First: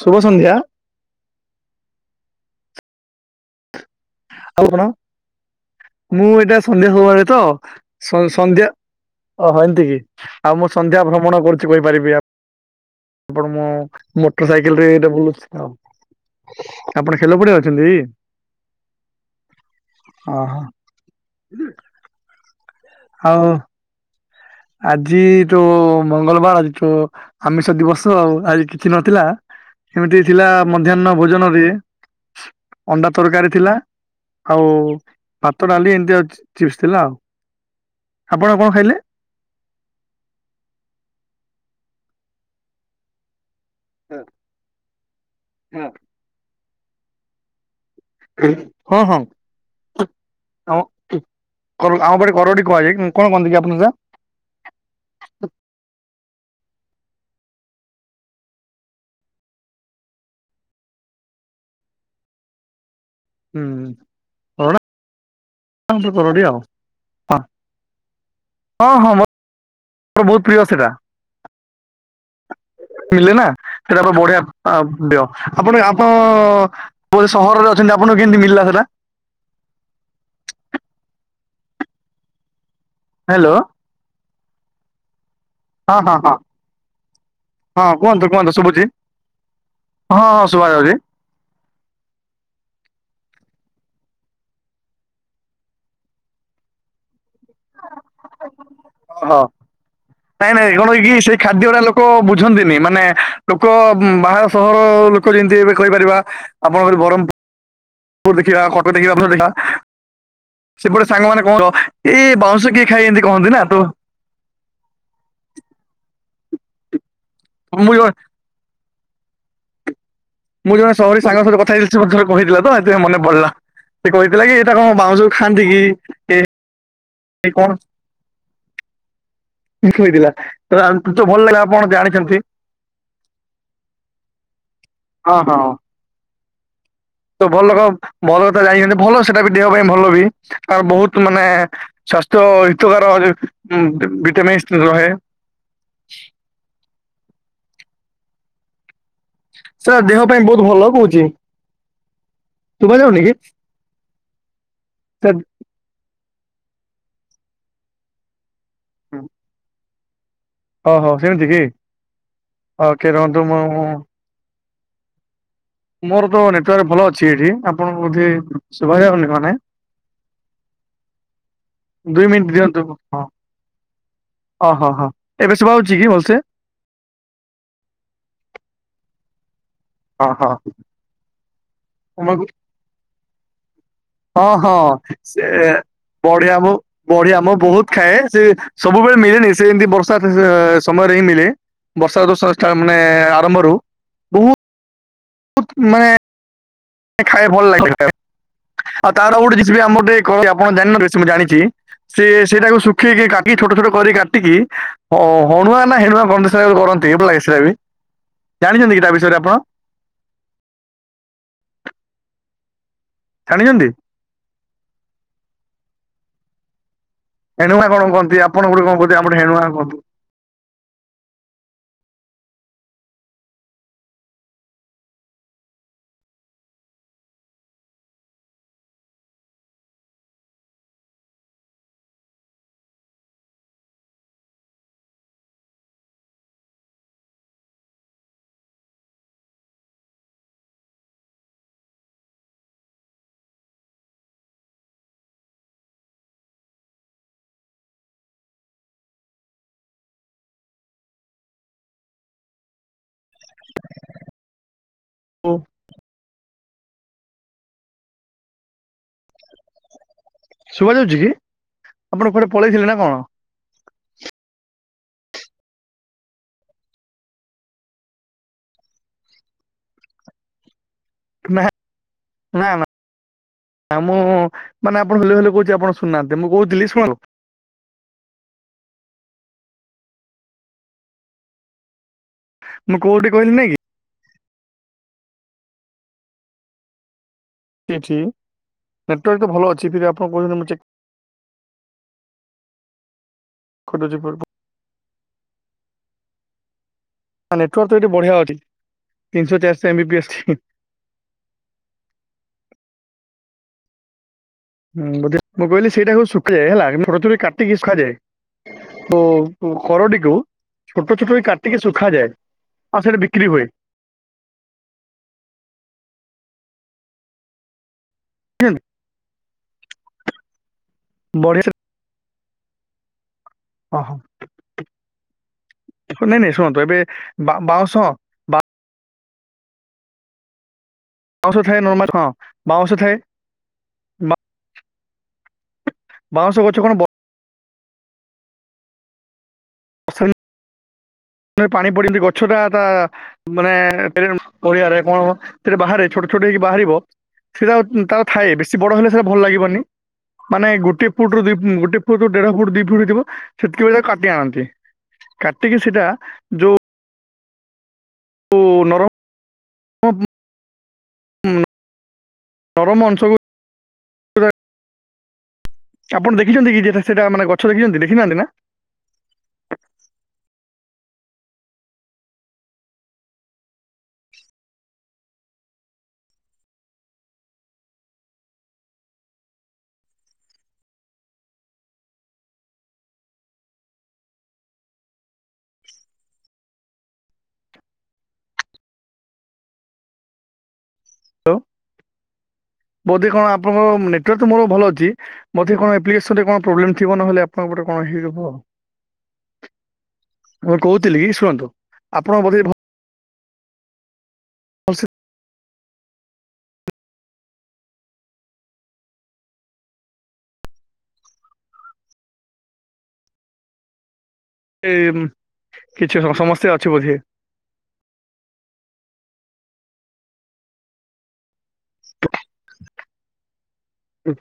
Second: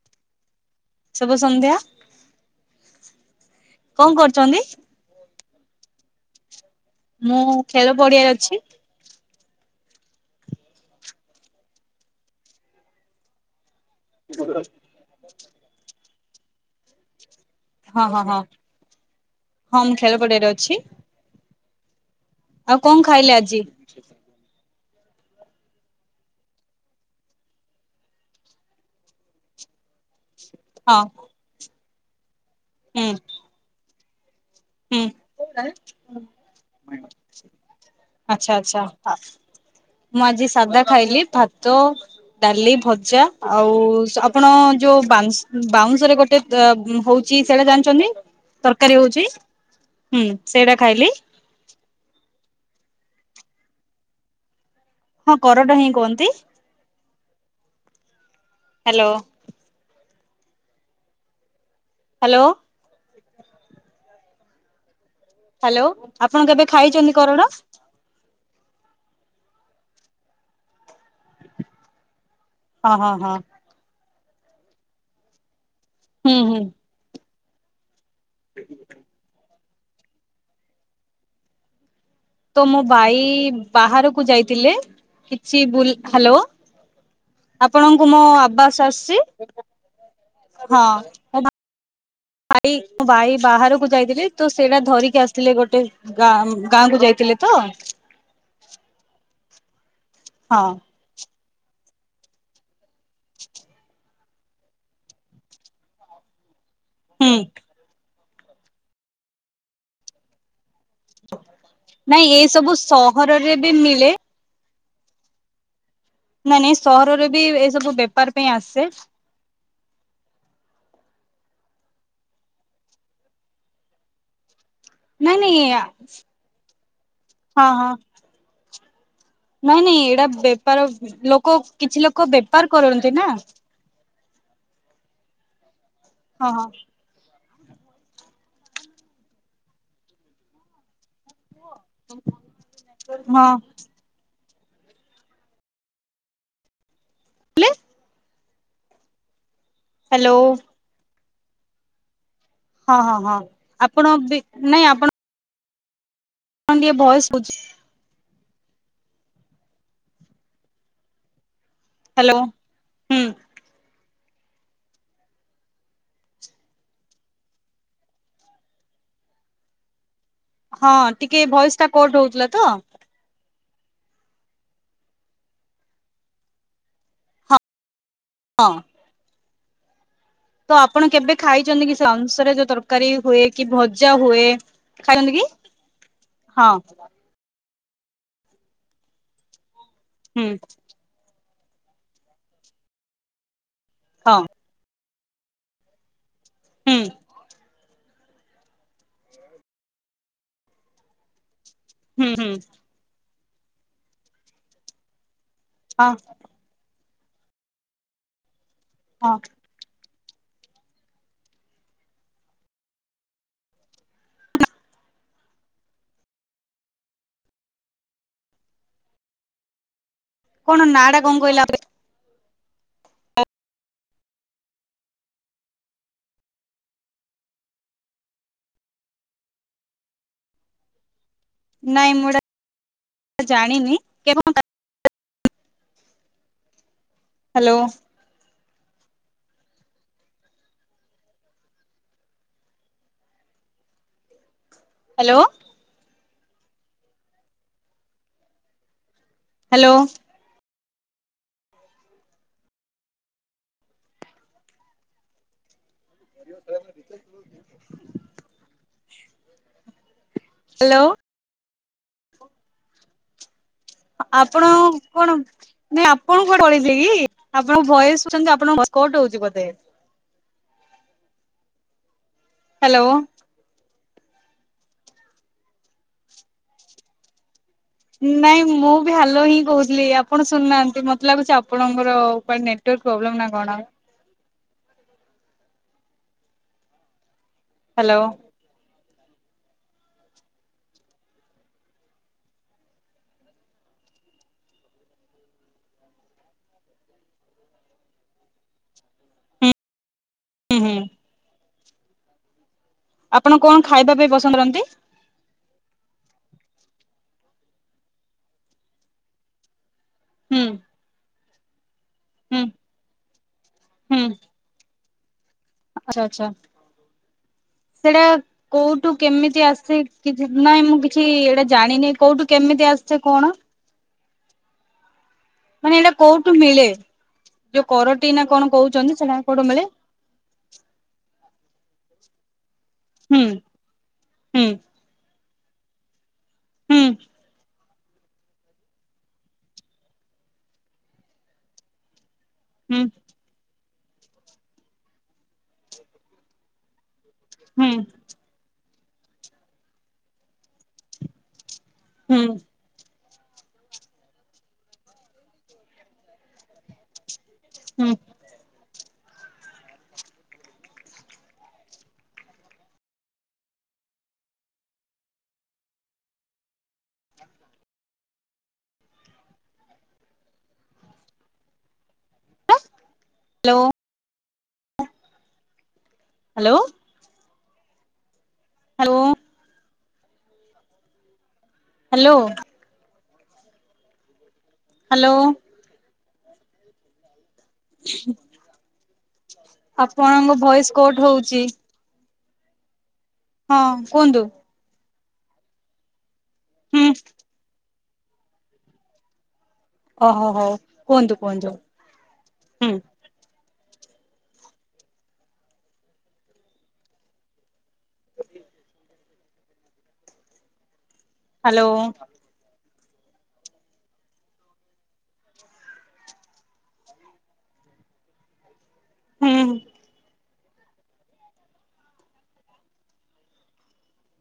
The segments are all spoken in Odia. ଶୁଭ ସନ୍ଧ୍ୟା। ଶୁଭ ସନ୍ଧ୍ୟା। କଣ କରୁଛନ୍ତି? ଆଉ କଣ ମୁଁ ଏଇଟା ସନ୍ଧ୍ୟା ସମୟରେ ମୁଁ ତ ଖେଳ ସ ପଡିଆରେ ଅଛି ସନ୍ଧ୍ୟା ଓହ ଏମିତି କି ଆଉ ମୁଁ ସନ୍ଧ୍ୟା ଭ୍ରମଣ କରୁଛି କହିପାରିବି ଆ ଆପଣ ମୁଁ ମଟ ସାଇକେଲରେ ଏଟା ବୁଲୁଛି ଆଉ ଆପଣ ଖେଲ ପଡ଼ିଆ ହଁ ହଁ ହଁ ହଁ ମୁଁ ଖେଳ ପଡ଼ିଆରେ ଓହୋ ଅଛି। ଆଉ କଣ ଖାଇଲେ ଆଉ ଆଜି? ଆଜି ଟୁ ମଙ୍ଗଳବାର ଆଜିଠୁ ଆମିଷ ଦିବସ ଆଉ ଆଜି କିଛି ନଥିଲା ଏମିତି ଥିଲା ହଁ ମଧ୍ୟାହ୍ନ ଭୋଜନରେ ହୁଁ ଅଣ୍ଡା ତରକାରୀ ଥିଲା। ଆଉ ହୁଁ ଭାତ ଡ଼ାଲି ଏମିତି ଆଉ ଚି ଚିପ୍ସ ଥିଲା ଆଉ ଆଚ୍ଛା ଆପଣ କଣ ଆଚ୍ଛା ଖାଇଲେ? ମୁଁ ଆଜି ସାଦା ଖାଇଲି ଭାତ ଡ଼ାଲି ଭଜା। ଆଉ ସ ଆପଣ ଯୋଉ ବାଂଶ୍ ବାଉଁଶରେ ଗୋଟେ ତ ହଉଛି ସେଟା ଜାଣିଚନ୍ତି? ତରକାରୀ ହଁ ହଁ ହଉଚି। ଆମ ପାଟେ କରଡି କୁହାଯାଏ କଣ କୁହନ୍ତି କି ଆପଣ ସା ହଁ କରଟ ହିଁ କୁହନ୍ତି। ହ୍ୟାଲୋ। ହ୍ୟାଲୋ। ହୁଁ ହୁଁ। ହ୍ୟାଲୋ କରଡି ଆପଣ ଆଉ କେବେ ଖାଇଛନ୍ତି ହଁ କରଡ଼? ହଁ ହଁ ମୋ ମୋର ବହୁତ୍ ପ୍ରିୟ ସେଟା ହଁ ହଁ ପିଲେ ହଁ ନା ସେଟା ପା ବଢ଼ିଆ ଆ ଡ଼ିଅ ଆପଣ ଆପ ହୁଁ ହୁଁ ବୋ ସହରରେ ଅ ଚନ୍ତି ଆପଣଙ୍କୁ କେମିତିି ମିଲା ସେଟା? ତ ମୋ ବାଇ ହ୍ୟାଲୋ ବାହାରକୁ ଯାଇଥିଲେ କିଛି ବୁଲ୍ ହଁ ହଁ ହଁ ହ୍ୟାଲୋ ହଁ ଆପଣଙ୍କୁ ମୋ କୁହନ୍ତୁ କୁହନ୍ତୁ ଆବାସ୍ ଶୁଭୁଛି ଆସିଛି? ହଁ ହଁ ଶୁଭା ଯାଉଚି। ଭାଇ ମୋ ଭାଇ ବାହାରକୁ ଯାଇଥିଲେ ତ ସେଇଟା ଧରିକି ଆସିଥିଲେ ଗୋଟେ ଗାଁ ଗାଁ କୁ ଯାଇଥିଲେ। ତ ହଁ ନାଇଁ ହଁ ନାଇଁ କଣକି ସେ ଖାଦ୍ୟଟା ଲୋକ ବୁଝନ୍ତିନି ମାନେ ଲୋକ ଉମ୍ ବାହାର ସହର ଲୋକ ଯେମିତି ଏବେ କହିପାରିବା ଆପଣଙ୍କର ବରହମ୍ ପୁର୍ ହୁଁ [unintelligible] ସେପଟେ ସାଙ୍ଗମାନେ ଙ୍କ ର ଏ ନାଇଁ ଏ ବାଉଁଶ ସବୁ କିଏ ଖାଇଛନ୍ତି ଏମିତି କହନ୍ତି ସହରରେ ନା? ବି ତ ମିଳେ ନାଇଁ, ନାଇଁ ସହରରେ ବି ଏସବୁ ମୁଁ ବେପାର ପାଇଁ ଆସେ। ମୁଁ ଜଣେ ସହରୀ ସାଙ୍ଗ ସହିତ କଥା ହୋଇଥିଲି, ସେ ମତେ ଥରେ କହିଥିଲା ତ ସେଥିପାଇଁ ମନେ ପଡିଲା, ସେ କହିଥିଲା କି ଏଇଟା କଣ ବାଉଁସ ନାଇଁ ନାଇଁ ଖାନ୍ତି କି ଏ ହଁ, ହଁ। ନାଇଁ ନାଇଁ ଏଇଟା ହେଇଥିଲା ତ ବେପାର ତ ଭଲ ଲୋକ ଲାଗିଲା ଆପଣ କିଛି ଲୋକ ଜାଣିଛନ୍ତି। ବେପାର କରନ୍ତି ନା ହଁ, ହଁ। ହଁ, ହଁ ତ ଭଲ ଲୋକ, ଭଲ କଥା ଜାଣିଛନ୍ତି, ଭଲ ସେଟା ବି ଦେହ ପାଇଁ ଭଲ ବି ଆର ବହୁତ ମାନେ ସ୍ୱାସ୍ଥ୍ୟ ହିତକାର ହଁ ଭିଟାମିନ୍ସ ରହେ। ହେଲେ। ସେଟା ଦେହ ପାଇଁ ବହୁତ ଭଲ କହୁଛି। ଶୁଭା ହଁ, ହଁ, ଯାଉନି ହଁ, ଆପଣ ବି ନାଇଁ ଆପଣ ତ କଣ ଟିକେ ଭଏସ୍ କହୁଛି। ହଁ ହ ହ ହଉ ସେମିତି କି ହ୍ୟାଲୋ ଓକେ ହୁଁ ରୁହନ୍ତୁ ମ ମୁଁ। ମୋର ତ ନେଟୱର୍କ୍ ଭଲ ଅଛି ଏଠି ଆପଣଙ୍କୁ ବୋଧେ ଶୁଭା ଯାଉନି ମାନେ ହଁ, ଟିକେ ଭଏସ୍। ଦୁଇ ମିନିଟ୍ ଦିଅନ୍ତୁ ହଁ ଓ ହଁ, ହଁ ଏବେ ଶୁଭା ଯାଉଛି କି ଭଲସେ? ହଁ ହଁ, ହଁ ତ ଆପଣ କେବେ ଖାଇଛନ୍ତି କି ସେ ତମକୁ [unintelligible] ରେ ଯୋଉ ତରକାରୀ ହୁଏ କି ଭଜା ହୁଏ। ହଁ, ହଁ, ଖାଇଛନ୍ତି ସେ କି ବଢିଆ ହଁ ମୁଁ ବଢିଆ ମୁଁ ବହୁତ ଖାଏ, ସେ ସବୁବେଳେ ମିଳେନି ସେ ଏମତି ବର୍ଷା ହୁଁ ସମୟରେ ହିଁ ମିଳେେ ବର୍ଷା ଜୋ ମାନେ ଆରମ୍ଭରୁ ହଁ ବହୁତ ହୁତ୍ ମାନେ। ହୁଁ ଖାଇ ବାକୁ ଭଲ ଲାଗେ ଆଉ ତାର ଗୋଟେ କିଛି ବି ଆମୁକୁ ଗୋଟେ କହେ ଆପଣ ଜାଣିନ ଥିବେ ସେ ମୁଁ ଜାଣିଛି। ସେ ହୁଁ ହୁଁ ସେଇଟାକୁ ଶୁଖେଇିକି, କାଟିକି ଛୋଟ ଛୋଟ କରି କାଟିକି, ଅ ହଣୁଆ ନା ହଁ ହେଣୁଆ ଗଣ କରନ୍ତି ହେଲା କି ସେଟା ବି ଜାଣିଛନ୍ତି କି ତା ହଁ ବିଷୟରେ ଆପଣ? ଛାଣିଛନ୍ତି। ହେ ନ କହନ୍ତି ଆପଣ ଗୋଟ କଣ କହନ୍ତି ହେଣୁ ନା କୁହନ୍ତି। କଣ ନାଁ ଟା କଣ କହିଲେ ଆପ ନାଇଁ ମୁଁ ଏଟା ଜାଣିନି କେ [unintelligible] ହେଲୋ ହେଲୋ ହେଲୋ ହୋ [unintelligible] ଶୁଭା ହ୍ୟାଲୋ ଯାଉଛି କି ଆପଣ କୁଆଡେ ପଳେଇଥିଲେ ନା କଣ? ଆପଣ କଣ? ନାଇଁ ଆପଣଙ୍କୁ କୁଆଡେ ପଳଇଥିଲେ କି? ଆପଣଙ୍କ ଭୟସ ଦଉଛନ୍ତି ଆପଣଙ୍କ ଭୟସ୍ କଟ୍ ହଉଛି ବୋଧେ। ନା, ନା, ନା। ହ୍ୟାଲୋ ଆଉ ମୁଁ ମାନେ ଆପଣ ହେଲୋ ହେଲୋ କହୁଛି ଆପଣ ଶୁନାହାନ୍ତି, ମୁଁ କହୁଥିଲି ଶୁଣୁନ୍ତୁ ନାଇଁ ମୁଁ ବି ହାଲୋ ହିଁ କହୁଥିଲି ଆପଣ ଶୁଣି ନାହାନ୍ତି ମତେ ଲାଗୁଛି ଆପଣଙ୍କର ବଟ ମୁଁ ନେଟୱର୍କ୍ କୋଉଠି ପ୍ରବ୍ଲେମ୍ ନା କହିଲି ନାଇଁ କି କଣ? ଠି ହାଲୋ ନେଟୱାର୍କ ଭଲ ଅଛି ଦିଦି ଆପଣ କହୁଛନ୍ତି ମୁଁ ଚେକ୍ କରିଦଉଛି, [unintelligible] ନା ନେଟୱାର୍କ ତ ଏଠି ବଢିଆ ଅଛି ତିନିଶ ଚାରିଶ ଏମ ବି ହୁଁ ଆପଣ କଣ ଖାଇବା ପାଇଁ ପସନ୍ଦ କରନ୍ତି? ହଁ ବୋଧେ ମୁଁ କହିଲି ସେଇଟାକୁ ଶୁଖେ ହେଲା ମଝିରେ କାଟିକି ଶୁଖାଯାଏ। ଓ କରଟିକୁ ହୁଁ ଛୋଟ ଛୋଟ ବି କାଟିକି ଶୁଖାଯାଏ। ହୁଁ ଆଉ ସେଇଠି ବିକ୍ରି ହୁଏ। ହୁଁ ଆଚ୍ଛା ଆଚ୍ଛା ସେଟା ବୁଝିଛନ୍ତି କୋଉଠୁ କେମିତି ଆସି କି ନାଇଁ ମୁଁ କିଛି ବଢିଆ ଏଇଟା ସେ- ଜାଣିନି କୋଉଠୁ କେମିତି ଆସିଛେ କଣ? [unintelligible] ମାନେ ଏଇଟା ନାଇଁ ନାଇଁ କୋଉଠୁ ଶୁଣନ୍ତୁ ମିଳେ ଏବେ ବା- ଯୋଉ ବାଉଁଶ କରୋଟି ନା କଣ କହୁଛନ୍ତି ସେଟା କୋଉଠୁ ମିଳେ? ବାଉଁଷ ଥାଏ ନର୍ମଲ ହଁ ବାଉଁଷ ଥାଏ। ହୁଁ ବା- ହୁଁ। ବାଉଁଶ ଗଛ କଣ ହୁଁ ଅସ ପାଣି ପଡନ୍ତି ଗଛଟା ତା ହୁଁ ମାନେ ପଡିଆରେ କଣ ସେଟା ବାହାରେ ଛୋଟ ଛୋଟ ହେଇକି ବାହାରିବ ସେଇଟା ହୁଁ ତାର ଥାଏ ବେଶୀ ବଡ ହେଲେ ସେଇଟା ଭଲ ଲାଗିବନି ମାନେ ଗୋଟେ ଫୁଟ ରୁ ଦି ଗୋଟେ ଫୁଟୁ ହୁଁ ଦେଢ ଫୁଟ ବୁଡିଥିବ ସେତିକି ବେଳେ ତା କାଟି ଆଣନ୍ତି କାଟିକି ସେଇଟା ଯୋଉ ହୁଁ। କୁ ନର [unintelligible] ନର କଂସକୁ ଆପଣ ଦେଖିଛନ୍ତି କି ଯେଟା ସେଟା ମାନେ ଗଛ ଦେଖିଛନ୍ତି ଦେଖିନାହାନ୍ତି ନା? Hello hello. Hello. Hello. Hello. ଆପଣଙ୍କ ଭଏସ କଟ ହ୍ୟାଲୋ ହୋଉଚି। ବୋଧେ କଣ ଆପଣଙ୍କ କୁହନ୍ତୁ ନେଟୱାର ମୋର ଭଲ ଅଛି, ବୋଧେ କଣ ପ୍ରବଲେମ୍ ହୁଁ ଥିବ ନହେଲେ ଆପଣଙ୍କ କଣ ହେଇିବ ଆ ଓହୋ ହଉ ମୁଁ କହୁଥିଲି କୁହନ୍ତୁ କୁହନ୍ତୁ ଶୁଣନ୍ତୁ ଆପଣଙ୍କ ବଧେ ହୁଁ। ଭ- ହ୍ୟାଲୋ। ଏଇ କିଛି ସମସ୍ୟା ଅଛି ବୋଧେ? ହୁଁ। ହୁଁ!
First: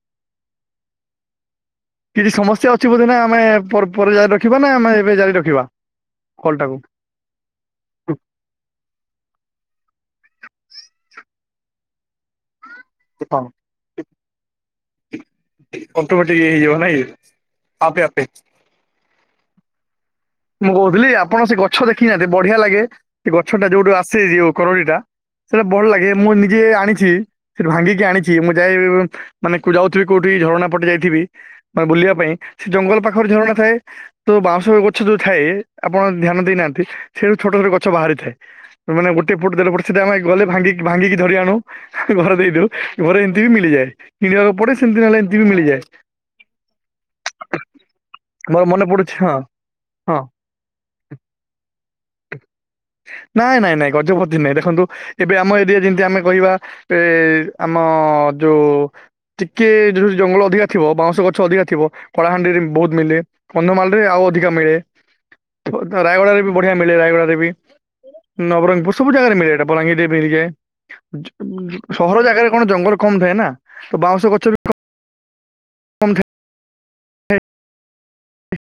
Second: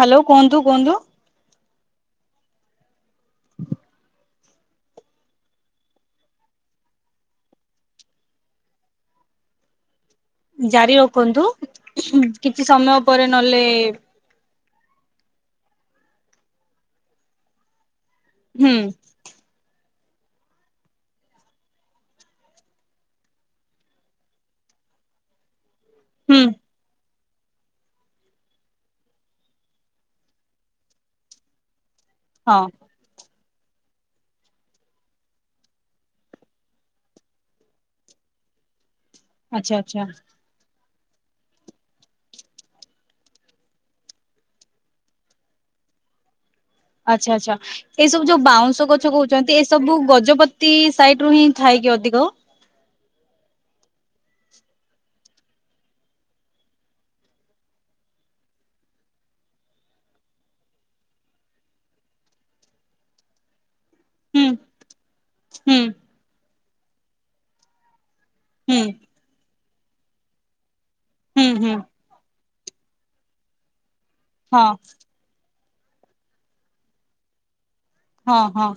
ହ୍ୟାଲୋ କୁହନ୍ତୁ କୁହନ୍ତୁ? କିଛି ସମସ୍ୟା ଅଛି ବୋଧେ ନା ଆମେ ପର୍ ପରେ ଜାରି ରଖିବା ନା ଆମେ ଏବେ ଜାରି ରଖିବା ଟାକୁ ଜାରି ରଖନ୍ତୁ କିଛି ସମୟ ପରେ ନହେଲେ ହଁ। ଅଟମେଟିକ ହେଇଜିବ ନାଁଇ ଆପେ ଆପେ। ହୁଁ। ମୁଁ କହୁଥିଲି ଆପଣ ସେ ଗଛ ଦେଖିନାହାନ୍ତି ବଢିଆ ଲାଗେ, ସେ ଗଛ ଟା ଯୋଉଠୁ ଆସେ ଯଉ କରଡିଟା ସେଇଟା ଭଲ ଲାଗେ ମୁଁ ହୁଁ ନିଜେ ଆଣିଚି। ସେଠୁ ଭାଙ୍ଗିକି ଆଣିଛି ମୁଁ ଯାଇ ମାନେ ଯାଉଥିଲି କୋଉଠି ଝରଣା ପଟେ ଯାଇଥିବି ମାନେ ବୁଲିବା ପାଇଁ ହଁ ସେ ଜଙ୍ଗଲ ପାଖରେ ଝରଣା ଥାଏ ତ ବାଉଁଶ ଗଛ ଯୋଉ ଥାଏ ଆପଣ ଧ୍ୟାନ ଦେଇନାହାନ୍ତି ସେଇଠୁ ଛୋଟ ଛୋଟ ଗଛ ବାହାରିଥାଏ, ମାନେ ଗୋଟେ ପଟ ଦେଲେ ଆଚ୍ଛା ପଟ ସେ ଆଚ୍ଛା ଆମେ ଗଲେ ଭାଙ୍ଗିକି ଭାଙ୍ଗିକି ଧରି ଆଣୁ ଘରେ ଦେଇଦଉ ଘରେ ଏମିତି ବି ମିଳିଯାଏ କିଣିବାକୁ ପଡେ ସେମିତି ନହେଲେ ଏମିତି ବି ମିଳିଯାଏ। ଆଚ୍ଛା ଆଚ୍ଛା ଏଇସବୁ ଯୋଉ ମୋର ମନେ ବାଉଁଶ ଗଛ ପଡୁଛି ହଁ କହୁଛନ୍ତି ଏସବୁ ହଁ ଗଜପତି ଦିସାଇଡ ରୁ ହିଁ ଥାଇକି ଅଧିକ? ନାଇଁ ନାଇଁ ନାଇଁ ଗଜପତି ନାଇଁ ଦେଖନ୍ତୁ ଏବେ ଆମ ଏରିଆ ଯେମିତି ଆମେ କହିବା ଏ ଆମ ଯୋଉ ଟିକେ [unintelligible] ଜଙ୍ଗଲ ଅଧିକା ଥିବ ବାଉଁଶ ଗଛ ଅଧିକା ଥିବ କଳାହାଣ୍ଡିରେ ବହୁତ ମିଲେ। କନ୍ଧମାଳ ରେ ଆଉ ହୁଁ ଅଧିକା ମିଳେ! ହୁଁ ରାୟଗଡ଼ା ରେ ବି ବଢ଼ିଆ ମିଳେ ରାୟଗଡ଼ାରେ ବି ହୁଁ ନବରଙ୍ଗପୁର ସବୁ ଜାଗାରେ ମିଳେ ଏଇଟା। ବଲାଙ୍ଗୀରରେ ମିଳିଯାଏ ଜ ହୁଁ ହୁଁ ଜ ସହର ଜାଗାରେ କଣ ଜଙ୍ଗଲ କମ ଥାଏ ନା ତ ବାଉଁଶ ଗ ହଁ। [unintelligible] ହଁ ହଁ।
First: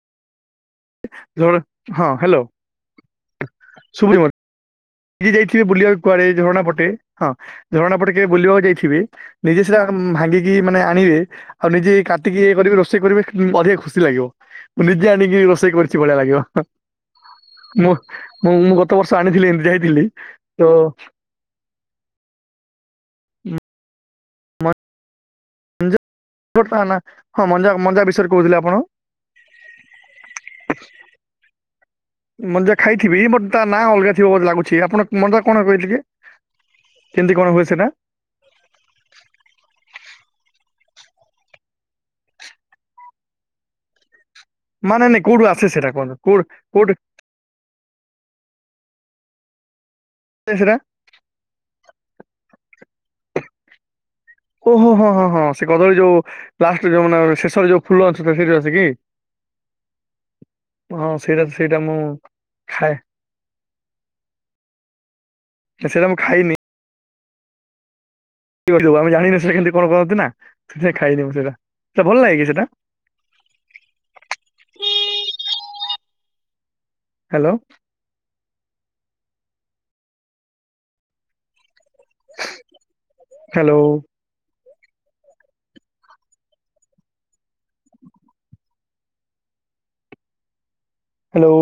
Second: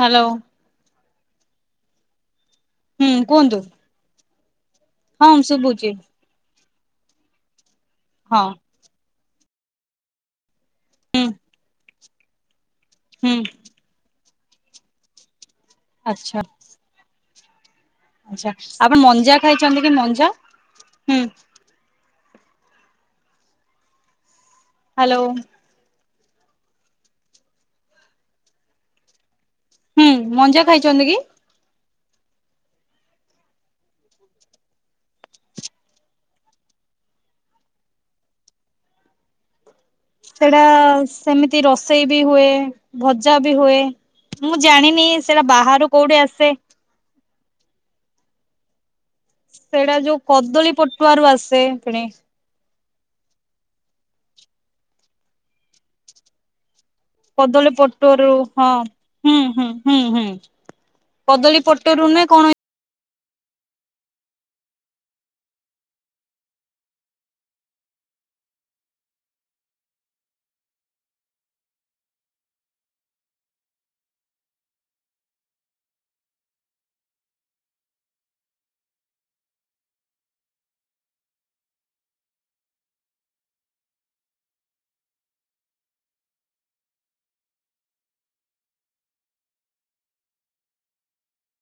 ହ୍ୟାଲୋ [unintelligible] ହଁ ହ୍ୟାଲୋ। ହୁଁ କୁହନ୍ତୁ ସୁବିନି କି ହଁ ଯାଇଥିବେ ଶୁଭୁଛି ବୁଲିବାକୁ କୁଆଡ଼େ ଝରଣା ପଟେ ହଁ ଝରଣା ପଟେ କେବେ ହଁ ବୁଲିବାକୁ ଯାଇଥିବେ ନିଜେ ସେଇଟା ଭାଙ୍ଗିକି ମାନେ ଆଣିବେ ହୁଁ ଆଉ ନିଜେ କାଟିକି ଇଏ କରିବେ ରସ୍ ଷେଇ କରିବେ ହୁଁ ଅଧିକ ଖୁସି ଲାଗିବ ମୁଁ ନିଜେ ଆଣିକି ରୋଷେଇ କରିଛି ଭଳିଆ ଆଚ୍ଛା ଲାଗିବ। ମୁଁ ଆଚ୍ଛା ମୁଁ ମୁଁ ଆପଣ ଗତ ବର୍ଷ ମଞ୍ଜା ଆଣିଥିଲି ଏମିତି ଖାଇଛନ୍ତି କି ଯାଇଥିଲି ମଞ୍ଜା ତ ହୁଁ ମଞ୍ଜା ହ୍ୟାଲୋ [unintelligible] ହଁ ମଞ୍ଜା ମଞ୍ଜା ବିଷୟରେ କହୁଥିଲେ ଆପଣ। ହୁଁ ମଞ୍ଜା ଖାଇଛନ୍ତି କି? ମଞ୍ଜା ଖାଇଥିବି ବଟ୍ ତା ନାଁ ଅଲଗା ଥିବ ବୋଲି ଲାଗୁଛି ଆପଣ ମଞ୍ଜା କଣ କହିଲେ ଟିକେ କେମିତି କଣ ହୁଏ ସେଟା? ସେଟା ସେମିତି ରଷେଇ ବି ହୁଏ ଭଜା ବି ହୁଏ। ମୁଁ ମାନେ ଜାଣିନି ନାଇଁ କୋଉଠୁ ସେଟା ଆସେ ବାହାରୁ କୁହନ୍ତୁ କୋଉଠୁ କୋଉ ଆସେ। କୋଉଠୁ? ସେଇଟା ଯୋଉ ଆସେ କଦଳୀ ସେଟା ପଟୁଆ ରୁ ଆସେ ପୁଣି ଓହୋ ହଁ ହଁ ହଁ ସେ କଦଳୀ ଯୋଉ ଲ। ଷ୍ଟ ଯୋଉ ମାନ ଶେଷରେ କଦଳୀ ଯୋଉ ପୂଳ ଅଛି ପଟୁଆରୁ ଟ ସେଠୁ ଆସେ ହଁ କିି? ହୁଁ ହୁଁ ହୁଁ ହୁଁ ହଁ ସେଇଟା ତ କଦଳୀ ସେଇଟା ମୁଁ ପଟୁଆରୁ ନା କଣ ଖାଏ ସେଇଟା ମୁଁ ଖାଇନି। [unintelligible] ଆମେ ଜାଣିନୁ ସେଟା କେମତି କଣ କରନ୍ତି ନା ସେଥିପାଇଁ ଖାଇନୁ ସେଟା ସେଟା ଭଲ ଲାଗେ କି ସେଇଟା? ହ୍ୟାଲୋ। ହ୍ୟାଲୋ! ହ୍ୟାଲୋ!